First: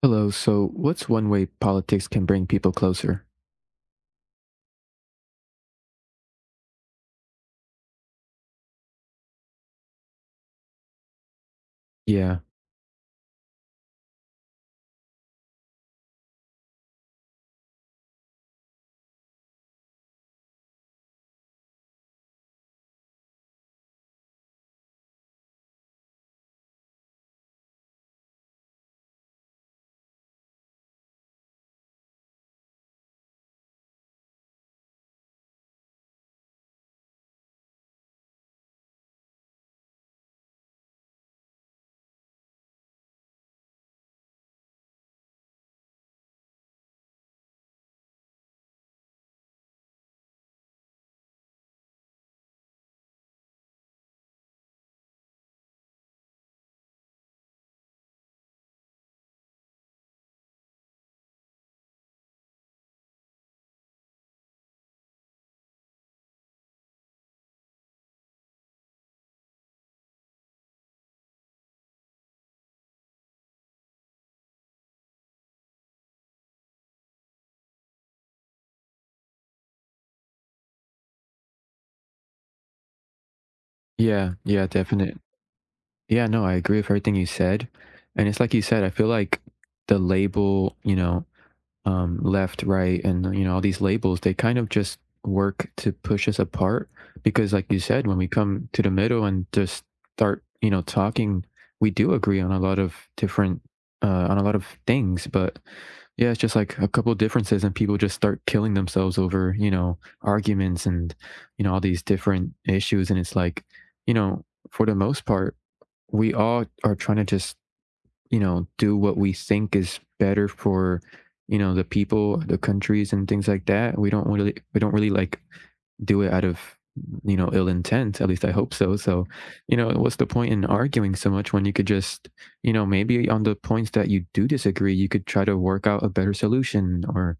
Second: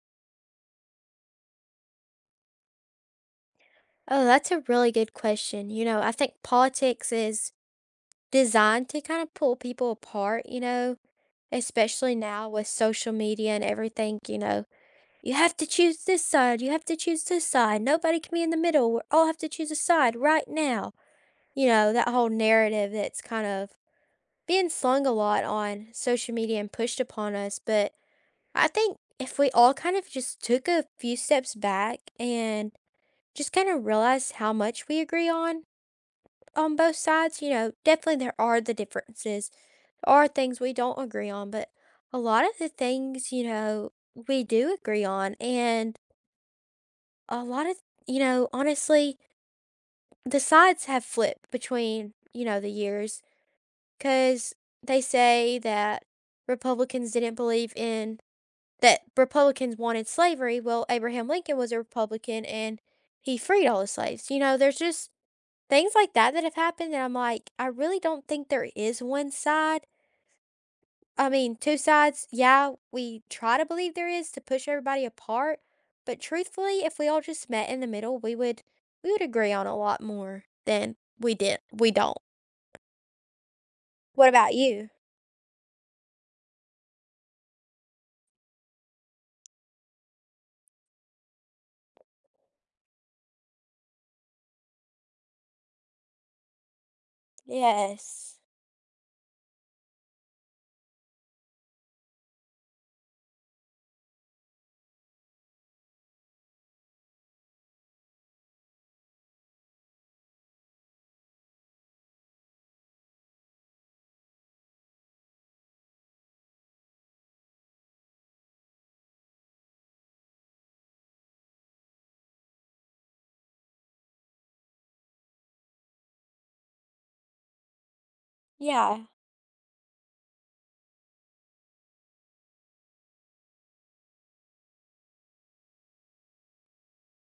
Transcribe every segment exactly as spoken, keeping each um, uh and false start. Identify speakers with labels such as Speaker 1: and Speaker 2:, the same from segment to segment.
Speaker 1: Hello. So, what's one way politics can bring people closer?
Speaker 2: Oh, that's a really good question. You know, I think politics is designed to kind of pull people apart, you know, especially
Speaker 1: Yeah.
Speaker 2: now with social media and everything, you know. You have to choose this side, you have to choose this side. Nobody can be in the middle. We all have to choose a side right now. You know, that whole narrative that's kind of being slung a lot on social media and pushed upon us, but I think if we all kind of just took a few steps back and just kind of realized how much we agree on on both sides, you know, definitely there are the differences. There are things we don't agree on, but a lot of the things, you know, we do agree on. And a lot of, you know, honestly, the sides have flipped between, you know, the years because they say that Republicans didn't believe in that Republicans wanted slavery. Well, Abraham Lincoln was a Republican and he freed all the slaves. You know, there's just Things like that that have happened that I'm like, I really don't think there is one side. I mean, two sides, yeah, we try to believe there is to push everybody apart, but truthfully, if we all just met in the middle, we would we would agree on a lot more than we did. We don't. What
Speaker 1: Yeah.
Speaker 2: about
Speaker 1: Yeah.
Speaker 2: you?
Speaker 1: Definite. Yeah. No, I agree with everything you said. And it's like you said, I feel like the label, you know, um, left, right, and you know all these labels, they kind of just work to push us apart. Because, like you said, when we
Speaker 2: Yes.
Speaker 1: come to the middle and just start, you know, talking, we do agree on a lot of different, uh, on a lot of things. But yeah, it's just like a couple differences, and people just start killing themselves over, you know, arguments and you know all these different issues. And it's like, you know, for the most part, we all are trying to just you know, do what we think is better for, you know, the people, the countries and things like that. We don't really we don't really like do it out of, you know, ill intent. At least I hope so.
Speaker 2: Yeah,
Speaker 1: So, you know, what's the point in arguing so much when you could just, you know, maybe on the points that you do disagree, you could try to work out a better solution or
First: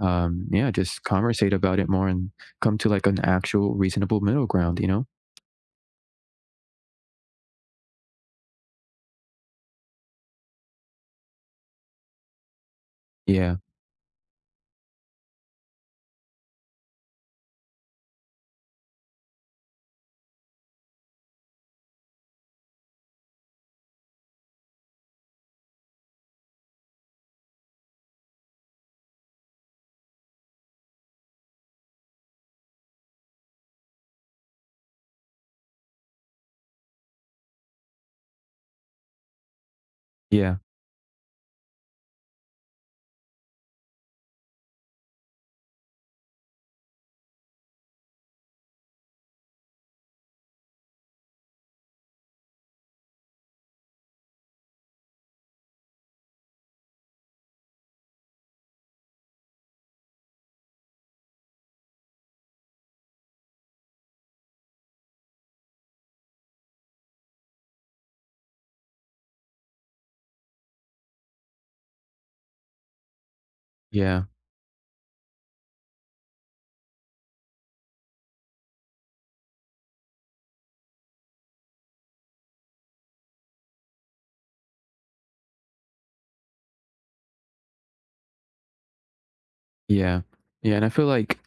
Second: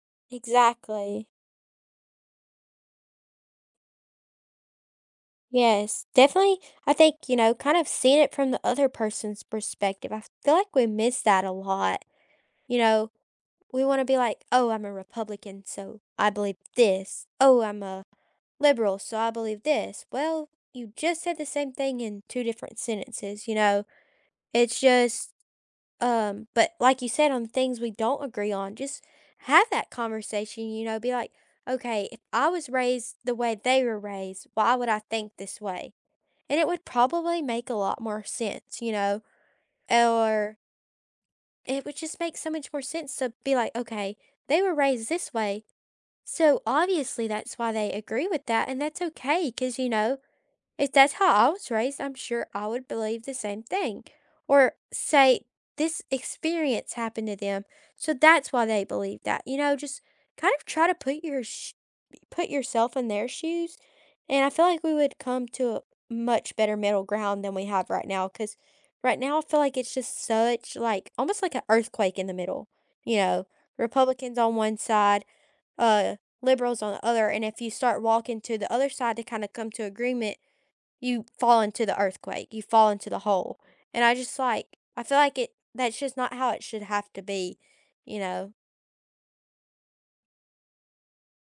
Speaker 1: um yeah, just
Speaker 2: exactly.
Speaker 1: conversate about it more and come to like an actual reasonable middle ground, you know?
Speaker 2: Yes, definitely. I think, you know, kind of seeing it from the other person's perspective. I feel like we miss that a lot. You know,
Speaker 1: Yeah.
Speaker 2: we want to be like, "Oh, I'm a Republican, so I believe this. Oh, I'm a liberal, so I believe this." Well, you just said the same thing in two different sentences, you know? It's just um but like you said on things we don't agree on, just have that conversation, you know, be like, "Okay, if I was raised the way they were raised, why would I think this way?" And it would probably make a lot more sense, you know?
Speaker 1: Yeah.
Speaker 2: Or it would just make so much more sense to be like, "Okay, they were raised this way. So obviously that's why they agree with that, and that's okay because you know, if that's how I was raised, I'm sure I would believe the same thing. Or say this experience happened to them, so that's why they believe that. You know, just kind of try to put your sh- put yourself in their shoes, and I feel like we would come to a much better middle ground than we have right now because right now I feel like it's just such like almost like an earthquake in the middle. You know,
Speaker 1: Yeah.
Speaker 2: Republicans on one side uh, liberals on the other. And if you start walking to the other side to kind of come to agreement, you fall into the earthquake, you fall into the hole. And I just like, I feel like it, that's just not how it should have to be, you know?
Speaker 1: Yeah. Yeah. And I feel like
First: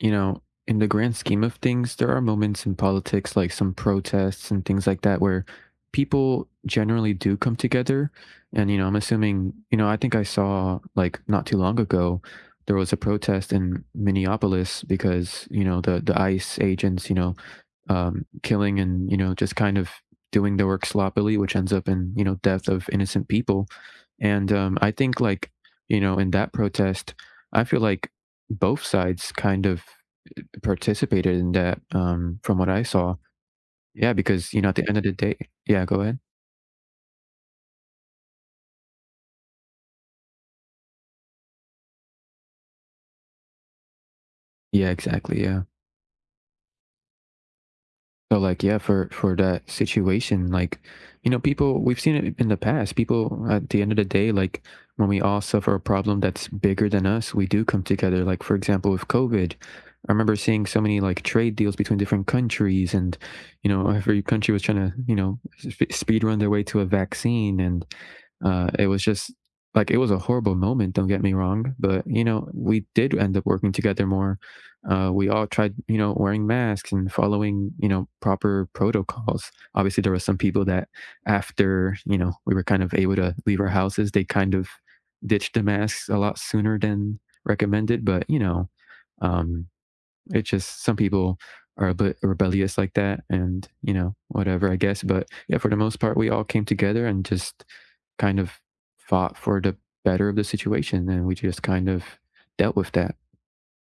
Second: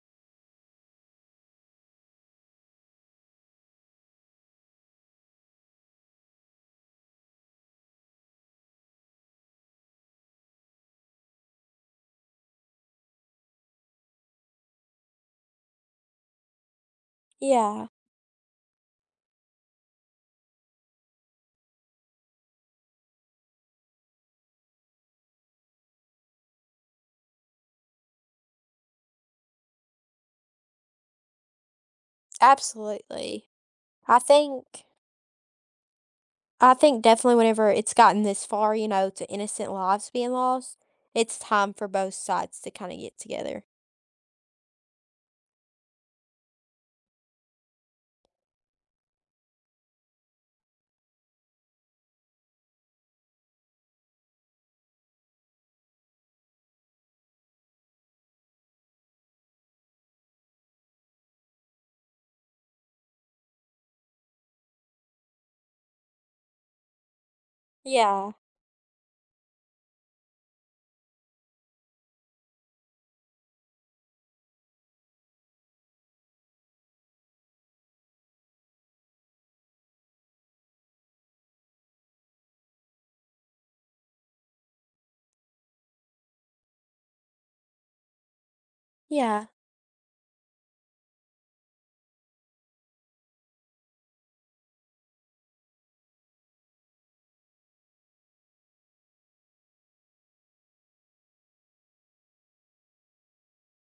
Speaker 1: you know, in the grand scheme of things, there are moments in politics, like some protests and things like that, where people generally do come together. And, you know, I'm assuming, you know, I think I saw like not too long ago, there was a protest in Minneapolis because, you know, the, the ICE agents, you know,
Speaker 2: Yeah,
Speaker 1: um, killing and, you know, just kind of doing their work sloppily, which ends up in, you know, death of innocent people. And um, I think, like, you know, in that protest, I feel like both sides kind of participated in that, um, from what I saw.
Speaker 2: absolutely.
Speaker 1: Yeah. Yeah,
Speaker 2: I
Speaker 1: because, you know, at
Speaker 2: think
Speaker 1: the end of the day. Yeah, go ahead.
Speaker 2: I think definitely whenever it's gotten this far, you know, to innocent lives being lost, it's time for both sides to kind of get together.
Speaker 1: Yeah, exactly, yeah. So like yeah, for for that situation, like you know, people we've seen it in the past. People at the end of the day, like when we all suffer a problem that's bigger than us, we do come together. Like for example, with COVID, I remember seeing so many like trade deals between different countries, and you know, every country was trying to you know sp- speed run their way to a vaccine, and
Speaker 2: Yeah.
Speaker 1: uh, it was just like it was a horrible moment. Don't get me wrong, but you know, we did end up working together more. Uh, we all tried, you know, wearing masks and following, you know, proper protocols. Obviously, there were some people that, after you know, we were kind of able to leave our houses, they kind of ditched the masks a lot sooner than recommended. But you know,
Speaker 2: Yeah.
Speaker 1: um, it's just some people are a bit rebellious like that, and you know, whatever, I guess. But yeah, for the most part, we all came together and just kind of fought for the better of the situation, and we just kind of dealt with that.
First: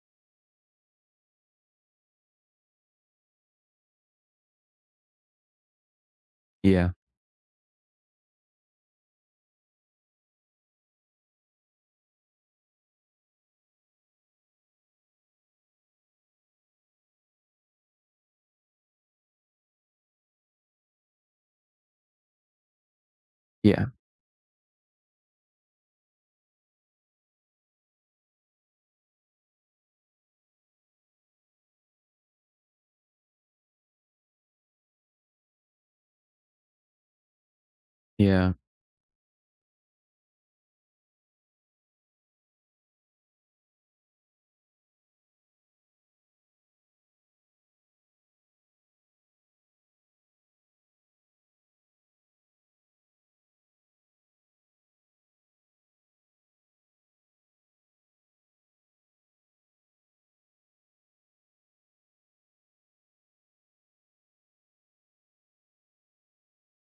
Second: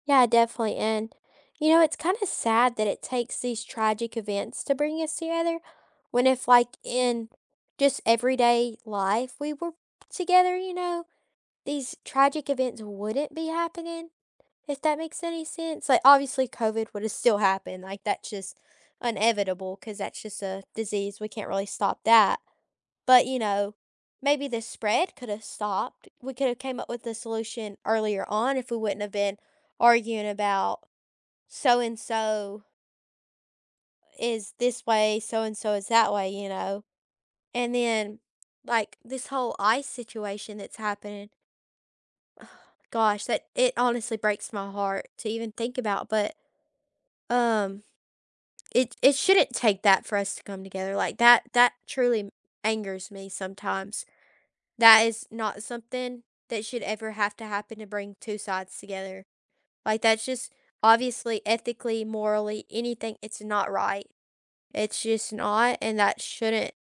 Speaker 2: Yeah, definitely. And, you know, it's kind of sad that it takes these tragic events to bring us together when if, like,
Speaker 1: Yeah,
Speaker 2: in just everyday life, we were together, you know, these tragic events wouldn't be happening, if that makes any sense. Like, obviously, COVID would have still happened. Like, that's just inevitable because that's just a disease. We can't really stop that. But, you know,
Speaker 1: yeah,
Speaker 2: maybe the spread could have stopped. We could have came up with a solution earlier on if we wouldn't have been arguing about so and so is this way, so and so is that way, you know? And then,
Speaker 1: yeah.
Speaker 2: like, this whole ice situation that's happening, gosh, that it honestly breaks my heart to even think about. But, um, it, it shouldn't take that for us to come together. Like, that, that truly angers me sometimes. That is not something that should ever have to happen to bring two sides together. Like, that's just obviously ethically, morally, anything, it's not right. It's just not, and that shouldn't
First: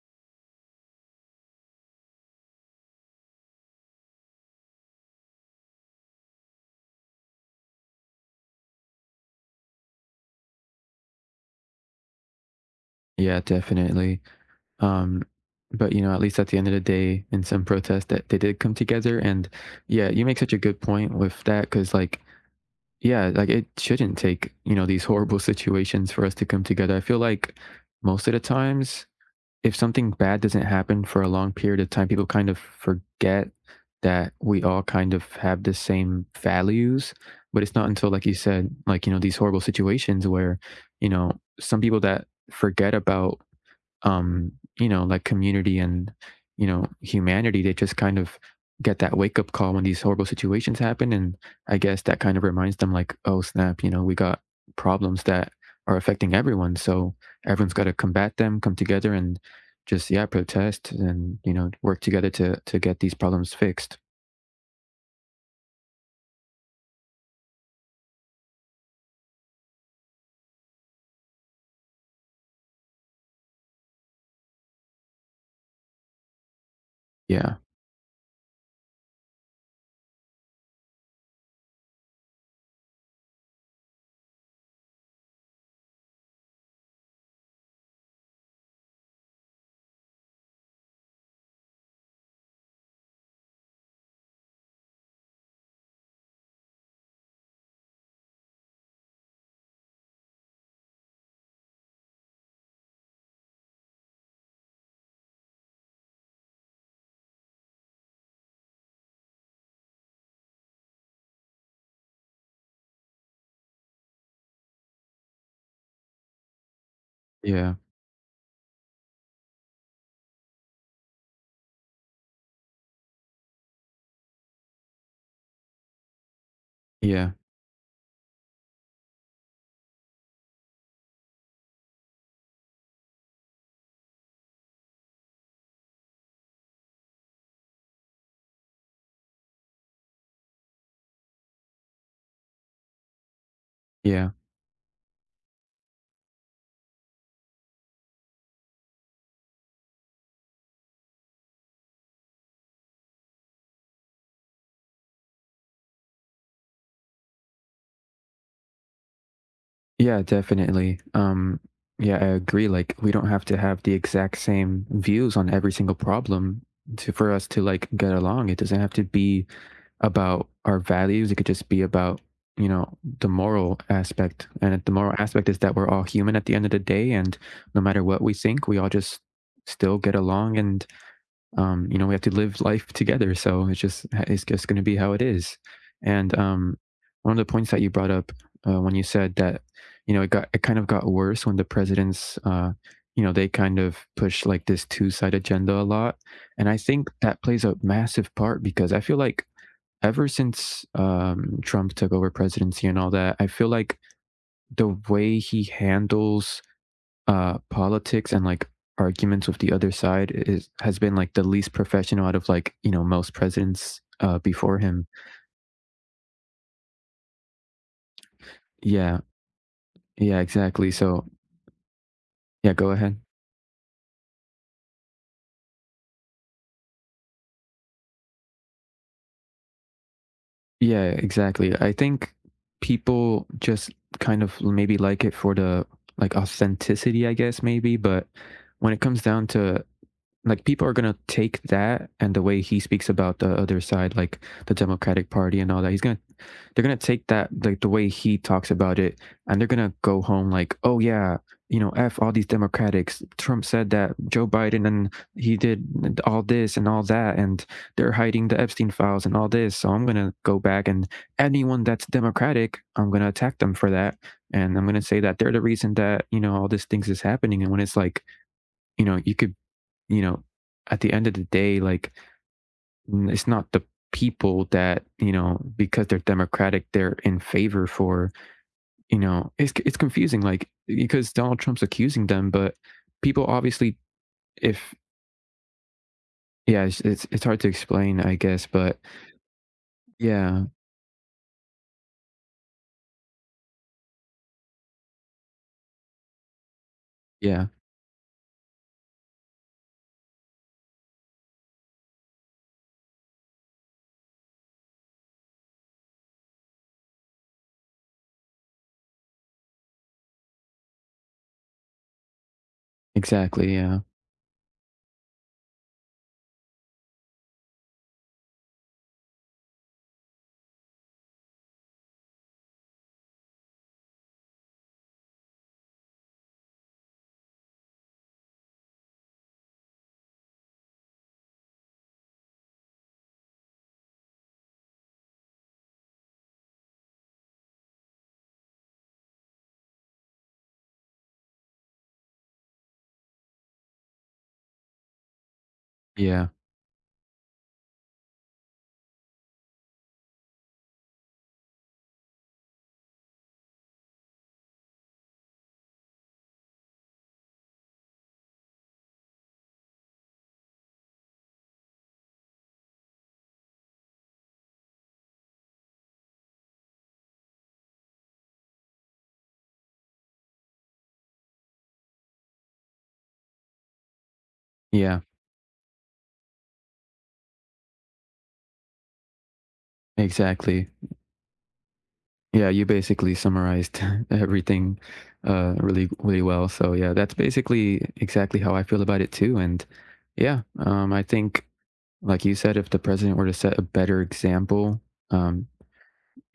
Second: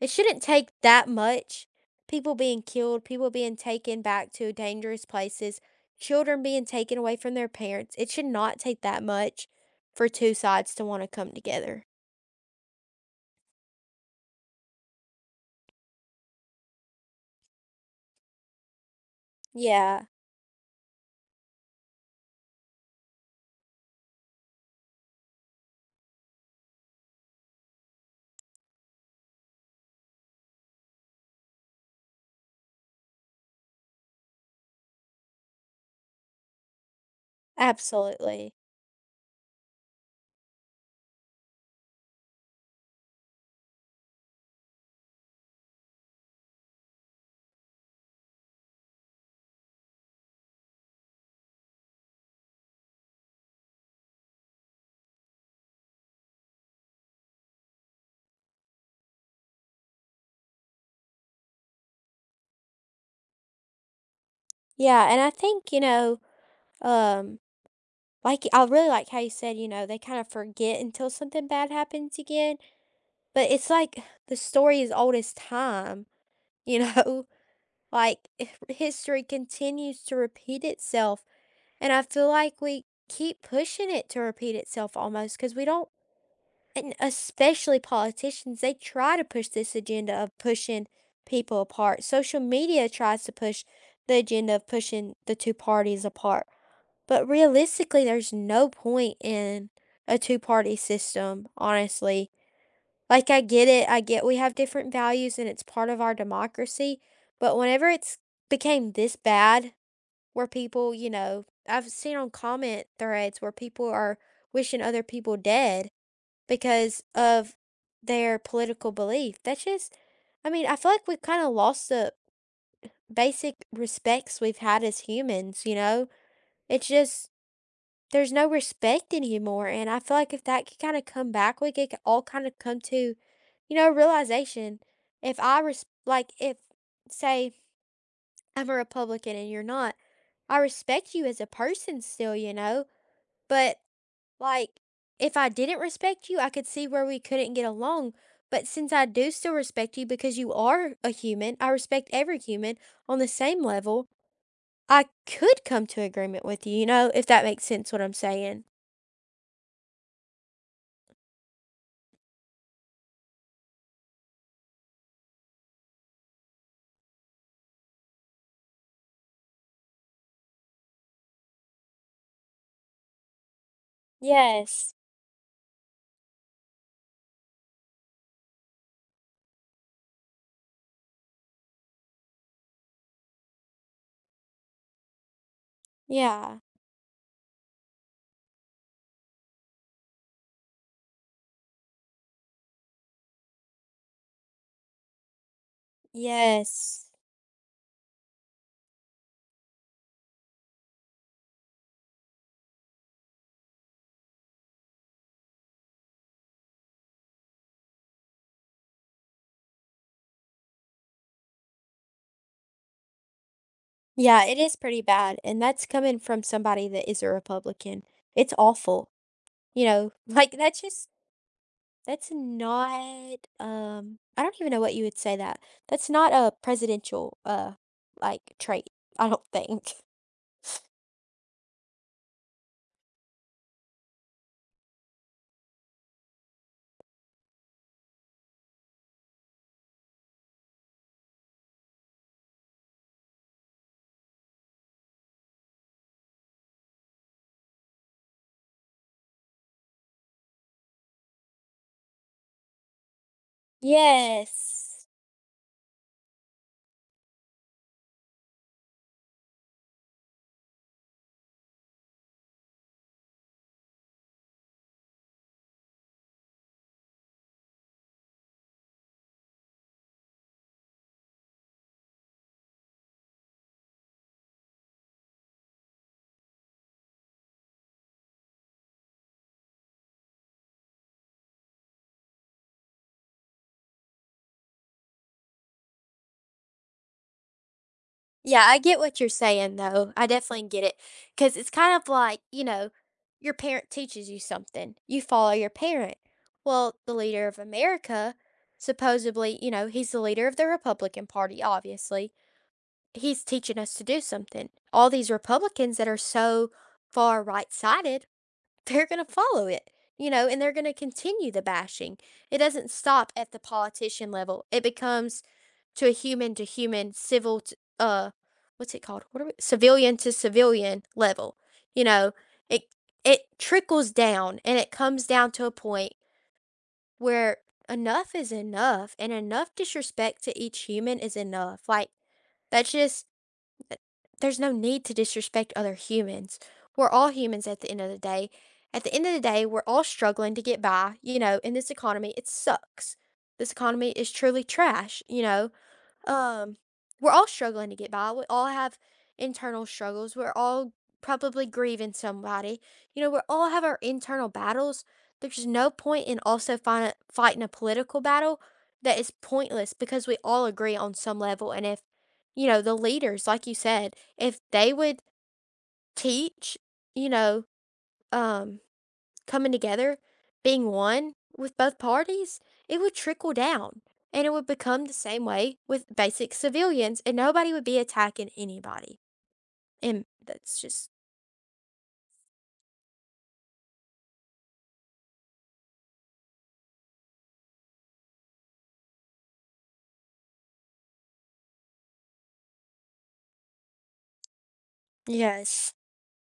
Speaker 2: it shouldn't take that much. People being killed, people being taken back to dangerous places, children being taken away from their parents. It should not take that much for two sides to want to come together.
Speaker 1: Yeah, definitely. Um, but you know, at least at the end of the day, in some protest, that they did come together. And
Speaker 2: Yeah,
Speaker 1: yeah, you make such a good point with that because, like, yeah, like it shouldn't take you know these horrible situations for us to come together. I feel like most of the times, if something bad doesn't happen for a long period of time, people kind of forget that we all kind of have the same values. But it's not until, like you
Speaker 2: absolutely.
Speaker 1: said, like you know, these horrible situations where you know some people that forget about um, you know, like community and, you know, humanity, they just kind of get that wake up call when these horrible situations happen. And I guess that kind of reminds them, like, oh, snap, you know, we got problems that are affecting everyone. So everyone's got to combat them, come together and just, yeah, protest and, you know, work together to, to get these problems fixed.
Speaker 2: Yeah, and I think, you know, um, like I really like how you said, you know, they kind of forget until something bad happens again. But it's like the story is old as time, you know?
Speaker 1: Yeah.
Speaker 2: Like, history continues to repeat itself, and I feel like we keep pushing it to repeat itself almost because we don't and especially politicians, they try to push this agenda of pushing people apart. Social media tries to push the agenda of pushing the two parties apart, but realistically, there's no point in a two-party system, honestly. Like, I get it, I get we have different values and it's part of our democracy, but whenever it's became this bad where people, you know I've seen on comment threads where people are wishing other people dead because of
Speaker 1: Yeah.
Speaker 2: their political belief. That's just I mean, I feel like we've kinda lost the basic respects we've had as humans, you know? It's
Speaker 1: Yeah.
Speaker 2: just there's no respect anymore, and I feel like if that could kinda come back, we could all kinda come to, you know, a realization. If I res like, if, say, I'm a Republican and you're not, I respect you as a person still, you know? But,
Speaker 1: Yeah.
Speaker 2: like, if I didn't respect you, I could see where we couldn't get along, but since I do still respect you because you are a human, I respect every human on the same level, I could come to agreement with you, you know, if that makes sense what I'm saying.
Speaker 1: Yeah, definitely. Um, yeah, I agree. Like, we don't have to have the exact same views on every single problem to for us to like get along. It doesn't have to be about our values. It could just be about, you know, the moral aspect. And the
Speaker 2: Yes.
Speaker 1: moral aspect is that we're all human at the end of the day, and no matter what we think, we all just still get along and um, you know, we have to live life together. So it's just it's just going to be how it is. And
Speaker 2: Yeah.
Speaker 1: um, one of the points that you brought up uh, when you said that, you know, it got it kind of got worse when the presidents, uh, you know, they kind of push like this two side agenda a lot. And I
Speaker 2: Yes.
Speaker 1: think that plays a massive part because I feel like ever since um, Trump took over presidency and all that, I feel like the way he handles uh politics and like arguments with the other side is has been like the least professional out of like you know most presidents uh
Speaker 2: Yeah, it is
Speaker 1: before
Speaker 2: pretty
Speaker 1: him.
Speaker 2: bad, and that's coming from somebody that is a Republican. It's awful.
Speaker 1: Yeah.
Speaker 2: You know,
Speaker 1: Yeah,
Speaker 2: like that's
Speaker 1: exactly.
Speaker 2: just
Speaker 1: So
Speaker 2: that's
Speaker 1: yeah, go ahead.
Speaker 2: not um I don't even know what you would say that. That's not a presidential uh like trait, I don't think.
Speaker 1: Yeah, exactly. I think people just kind of maybe like it for the like authenticity I guess maybe but when it comes down to like people are gonna take that and the way he speaks about the other side, like the Democratic Party and all that, he's gonna they're gonna take that like the way he talks about it and they're gonna go home like, oh yeah, you know, F all these Democrats. Trump said that Joe Biden
Speaker 2: Yes.
Speaker 1: and he did all this and all that and they're hiding the Epstein files and all this. So I'm gonna go back and anyone that's democratic, I'm gonna attack them for that. And I'm gonna say that they're the reason that, you know, all these things is happening. And when it's like, you know, you could you know, at the end of the day, like n- it's not the people that you know because they're democratic they're in favor for you know it's it's confusing like because Donald Trump's accusing them but people obviously if yeah it's it's, it's hard to explain I
Speaker 2: Yeah,
Speaker 1: guess
Speaker 2: I
Speaker 1: but
Speaker 2: get what you're saying, though. I
Speaker 1: yeah.
Speaker 2: definitely get it. Because it's kind of like, you know, your parent teaches you something, you follow your parent. Well, the leader of
Speaker 1: Yeah,
Speaker 2: America, supposedly, you know, he's the leader of the Republican Party, obviously. He's teaching us to do something. All these Republicans that are so far right sided, they're going to follow it, you know, and they're going to continue the bashing. It doesn't stop at the
Speaker 1: exactly. Yeah.
Speaker 2: politician level, it becomes to a human to human civil t uh, what's it called? What are we civilian to civilian level, you know? It it trickles down and it comes down to a point where enough is enough and enough disrespect to each human is enough. Like, that's just there's no need to disrespect other humans. We're all humans at the end of the day. At the end of the day, we're all struggling to get by, you know, in this economy. It sucks. This economy is truly trash, you know?
Speaker 1: Yeah.
Speaker 2: um, we're all struggling to get by. We all have internal struggles. We're all probably grieving somebody. You know, we all have our internal battles. There's no point in also find, fighting a political battle that is pointless because we all agree on some level. And if, you know, the leaders, like you said, if they would teach, you know, um, coming together, being one with both parties, it would trickle down and it would become the
Speaker 1: Yeah,
Speaker 2: same way with basic civilians and nobody would be attacking anybody. And that's
Speaker 1: exactly.
Speaker 2: just,
Speaker 1: Yeah, you basically summarized everything uh, really, really well. So yeah, that's basically exactly how I feel about it too. And yeah, um, I think, like you said, if the president were to set a better example, um,
Speaker 2: yes.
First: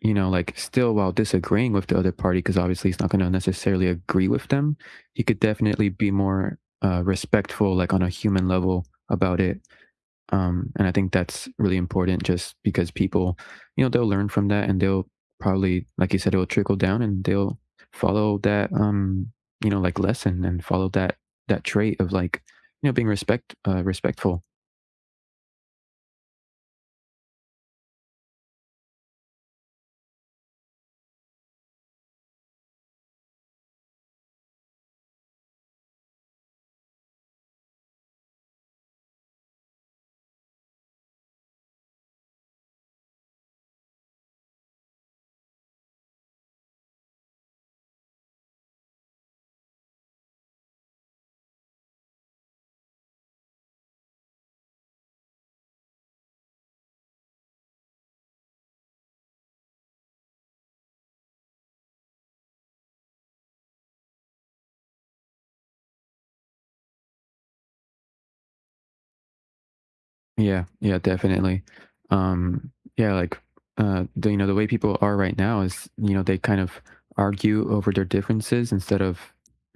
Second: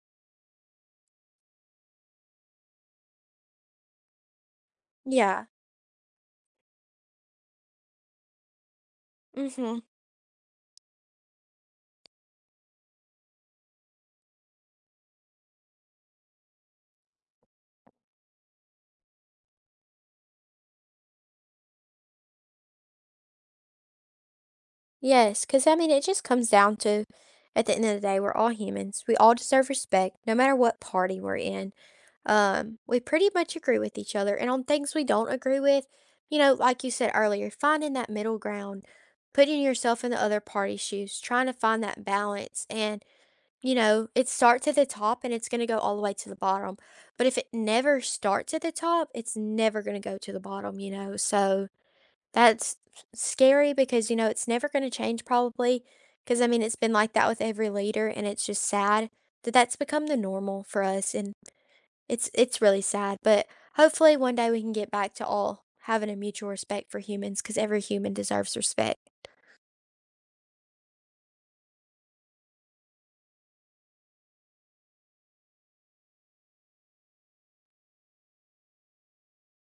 Speaker 1: you know, like still while disagreeing with the other party, because obviously he's not going to necessarily agree with them, he could
Speaker 2: Yeah.
Speaker 1: definitely be more uh, respectful, like on a human level about it.
Speaker 2: Mm-hmm.
Speaker 1: Um, and I think that's really important just because people, you know, they'll learn from that and they'll probably, like you said, it'll trickle down and they'll follow that, um, you know, like lesson and follow that, that trait of like, you know, being respect, uh, respectful.
Speaker 2: Yes. Because, I mean, it just comes down to at the end of the day, we're all humans. We all deserve respect, no matter what party we're in. Um, we pretty much agree with each other. And on things we don't agree with, you know, like you said earlier, finding that middle ground, putting yourself in the other party's shoes, trying to find that balance. And, you know, it starts at the top and it's going to go all the way to the bottom. But if it never starts at the top, it's never going to go to the bottom, you know. So that's scary because, you know, it's never going to change probably. Because, I mean, it's been like that with every leader and it's just sad that that's become the normal for us. And it's it's really sad, but hopefully one day we can get back to all having a mutual respect for humans, because every human deserves respect.
Speaker 1: Yeah, yeah, definitely. Um, yeah, like uh, the, you know, the way people are right now is, you know, they kind of argue over their differences instead of,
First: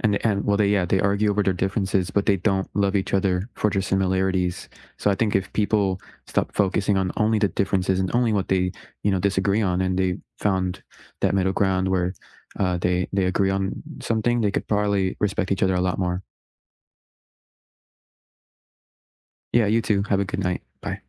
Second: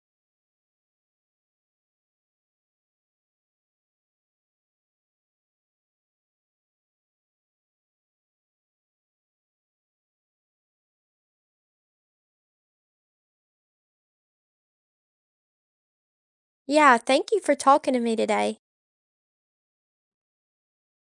Speaker 1: and and well, they yeah, they argue over their differences, but they don't love each other for their similarities. So I think if people stop focusing on only the differences and only what they, you know, disagree on, and they found that middle ground where uh, they they agree on something, they could probably respect each other a lot more.
Speaker 2: Yeah, thank you for talking to me today.
Speaker 1: Yeah, you too. Have a good night. Bye.